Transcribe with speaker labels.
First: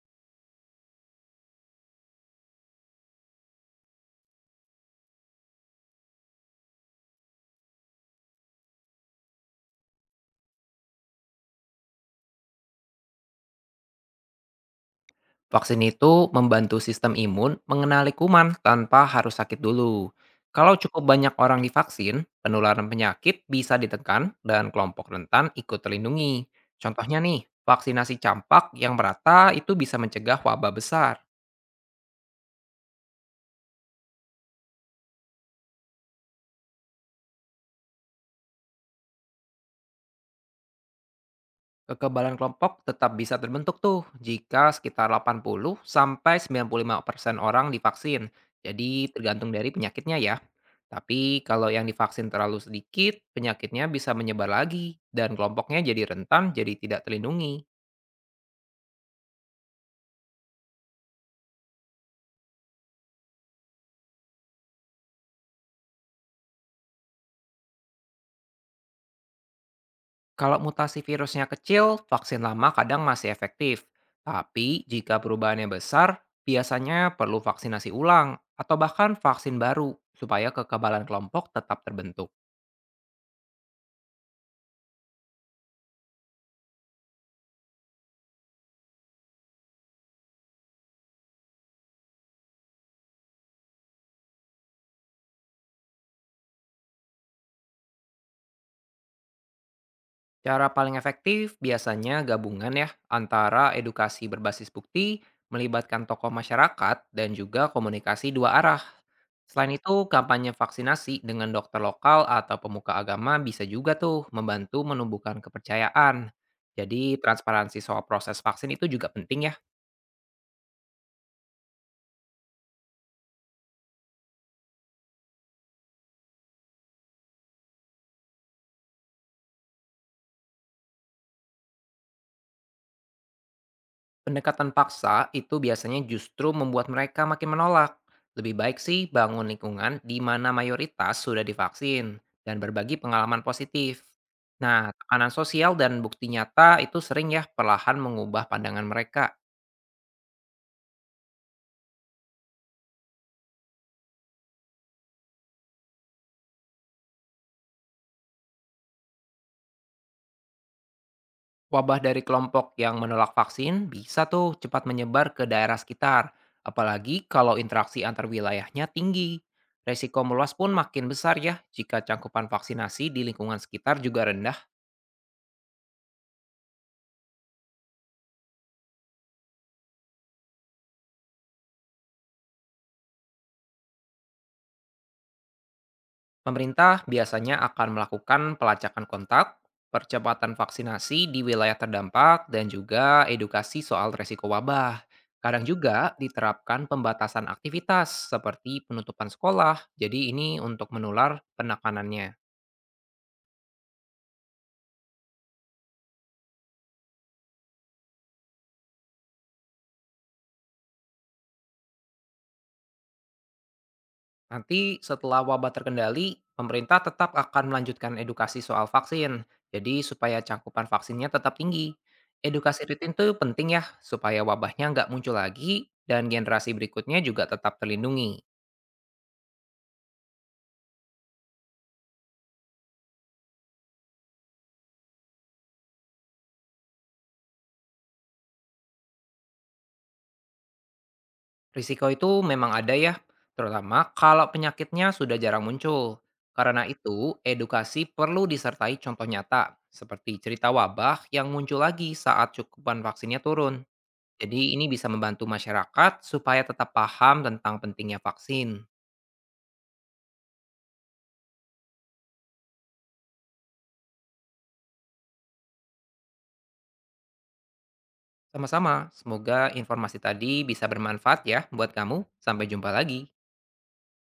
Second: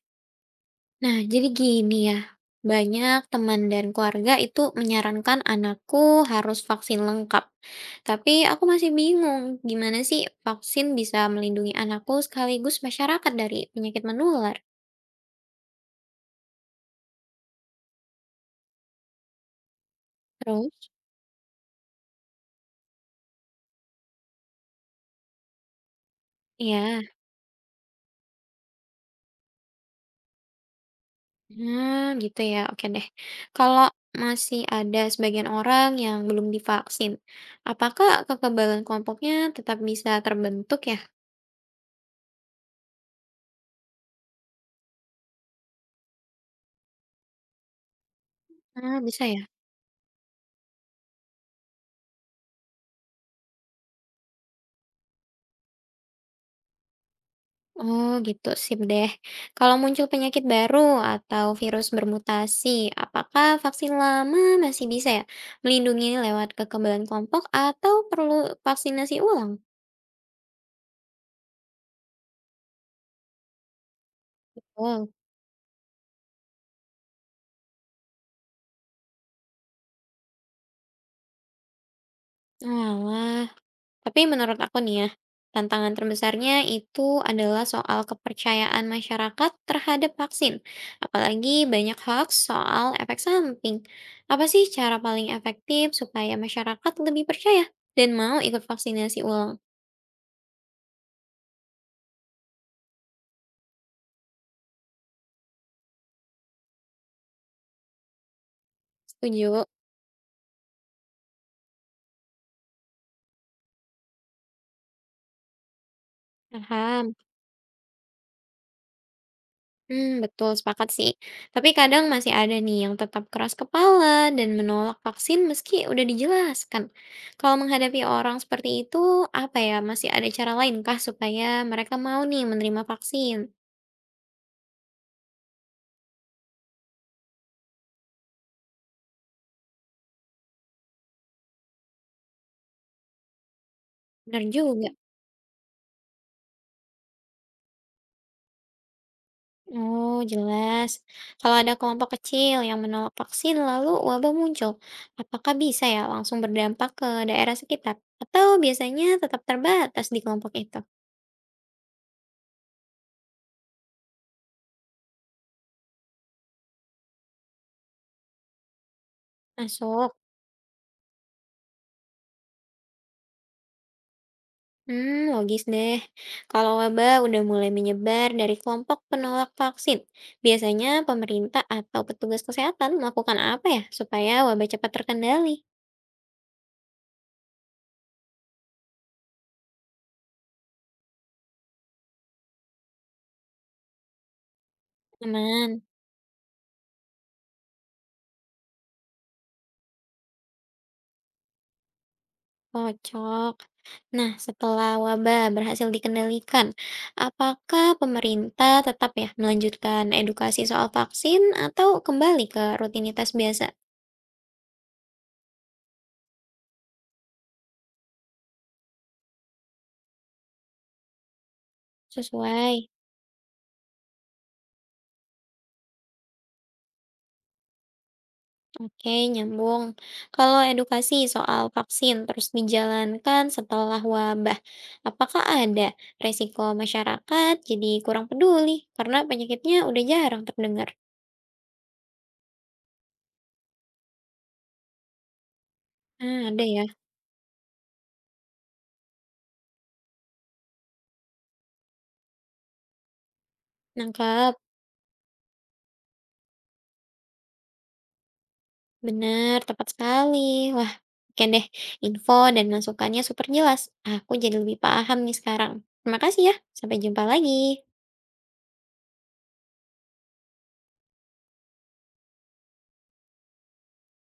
Speaker 1: Nah, jadi gini ya, banyak teman dan keluarga itu menyarankan anakku harus vaksin lengkap. Tapi aku masih bingung, gimana sih vaksin bisa melindungi anakku sekaligus masyarakat dari penyakit menular?
Speaker 2: Vaksin itu membantu sistem imun mengenali kuman tanpa harus sakit dulu. Kalau
Speaker 1: Terus,
Speaker 2: cukup banyak orang divaksin, penularan penyakit bisa ditekan dan kelompok rentan ikut terlindungi.
Speaker 1: ya,
Speaker 2: Contohnya nih, vaksinasi campak yang merata itu bisa mencegah wabah besar.
Speaker 1: hmm, gitu ya, oke deh. Kalau masih ada sebagian orang yang belum divaksin, apakah kekebalan kelompoknya tetap bisa terbentuk ya?
Speaker 2: Kekebalan kelompok tetap bisa terbentuk tuh jika sekitar 80 sampai 95% orang divaksin.
Speaker 1: Ah,
Speaker 2: Jadi
Speaker 1: bisa ya?
Speaker 2: tergantung dari penyakitnya ya. Tapi kalau yang divaksin terlalu sedikit, penyakitnya bisa menyebar lagi dan kelompoknya jadi rentan jadi tidak terlindungi.
Speaker 1: Oh gitu, sip deh. Kalau muncul penyakit baru atau virus bermutasi, apakah vaksin lama masih bisa ya melindungi lewat kekebalan kelompok atau perlu vaksinasi ulang?
Speaker 2: Kalau mutasi virusnya kecil, vaksin lama kadang masih efektif. Tapi
Speaker 1: Oh,
Speaker 2: jika perubahannya besar, biasanya perlu vaksinasi ulang atau bahkan vaksin baru supaya kekebalan kelompok tetap terbentuk.
Speaker 1: alah. Tapi menurut aku nih ya, tantangan terbesarnya itu adalah soal kepercayaan masyarakat terhadap vaksin. Apalagi banyak hoax soal efek samping. Apa sih cara paling efektif supaya masyarakat lebih percaya dan mau ikut vaksinasi ulang?
Speaker 2: Cara paling efektif biasanya gabungan ya antara edukasi berbasis bukti, melibatkan tokoh masyarakat, dan juga komunikasi 2 arah.
Speaker 1: Setuju,
Speaker 2: Selain itu, kampanye vaksinasi dengan dokter lokal atau pemuka agama bisa juga tuh membantu menumbuhkan kepercayaan.
Speaker 1: paham.
Speaker 2: Jadi, transparansi soal proses vaksin itu juga penting ya.
Speaker 1: Hmm, betul, sepakat sih. Tapi kadang masih ada nih yang tetap keras kepala dan menolak vaksin meski udah dijelaskan. Kalau menghadapi orang seperti itu, apa ya, masih ada cara lainkah supaya mereka mau nih menerima vaksin?
Speaker 2: Pendekatan paksa itu biasanya justru membuat mereka makin menolak. Lebih baik sih bangun lingkungan di mana mayoritas sudah divaksin dan berbagi pengalaman positif.
Speaker 1: Benar juga.
Speaker 2: Nah, tekanan sosial dan bukti nyata itu sering ya perlahan mengubah pandangan mereka.
Speaker 1: Oh, jelas. Kalau ada kelompok kecil yang menolak vaksin lalu wabah muncul, apakah bisa ya langsung berdampak ke daerah sekitar? Atau biasanya tetap terbatas di kelompok itu?
Speaker 2: Wabah dari kelompok yang menolak vaksin bisa tuh cepat menyebar ke daerah sekitar, apalagi kalau interaksi antar wilayahnya tinggi.
Speaker 1: Masuk.
Speaker 2: Resiko meluas pun makin besar ya jika cangkupan vaksinasi di lingkungan sekitar juga rendah.
Speaker 1: Hmm, logis deh. Kalau wabah udah mulai menyebar dari kelompok penolak vaksin, biasanya pemerintah atau petugas kesehatan melakukan apa ya supaya wabah cepat terkendali?
Speaker 2: Pemerintah biasanya akan melakukan pelacakan kontak, percepatan vaksinasi di wilayah terdampak, dan juga edukasi soal resiko wabah. Kadang
Speaker 1: Aman,
Speaker 2: juga diterapkan pembatasan aktivitas seperti penutupan sekolah, jadi ini untuk menular penekanannya.
Speaker 1: cocok. Nah, setelah wabah berhasil dikendalikan, apakah pemerintah tetap ya melanjutkan edukasi soal vaksin atau kembali ke rutinitas biasa?
Speaker 2: Nanti setelah wabah terkendali, pemerintah tetap akan melanjutkan edukasi soal vaksin. Jadi supaya cakupan vaksinnya tetap tinggi.
Speaker 1: Sesuai.
Speaker 2: Edukasi rutin itu penting ya, supaya wabahnya nggak muncul lagi dan generasi berikutnya juga tetap terlindungi.
Speaker 1: Oke, nyambung. Kalau edukasi soal vaksin terus dijalankan setelah wabah, apakah ada resiko masyarakat jadi kurang peduli karena penyakitnya udah jarang terdengar?
Speaker 2: Risiko itu memang ada ya, terutama kalau penyakitnya sudah jarang muncul.
Speaker 1: Ah, ada
Speaker 2: Karena
Speaker 1: ya.
Speaker 2: itu, edukasi perlu disertai contoh nyata, seperti cerita wabah yang muncul lagi saat cakupan vaksinnya turun.
Speaker 1: Nangkap.
Speaker 2: Jadi ini bisa membantu masyarakat supaya tetap paham tentang pentingnya vaksin.
Speaker 1: Benar, tepat sekali. Wah, oke deh. Info dan masukannya super jelas. Aku jadi lebih paham nih sekarang. Terima kasih ya. Sampai jumpa lagi.
Speaker 2: Sama-sama, semoga informasi tadi bisa bermanfaat ya buat kamu. Sampai jumpa lagi.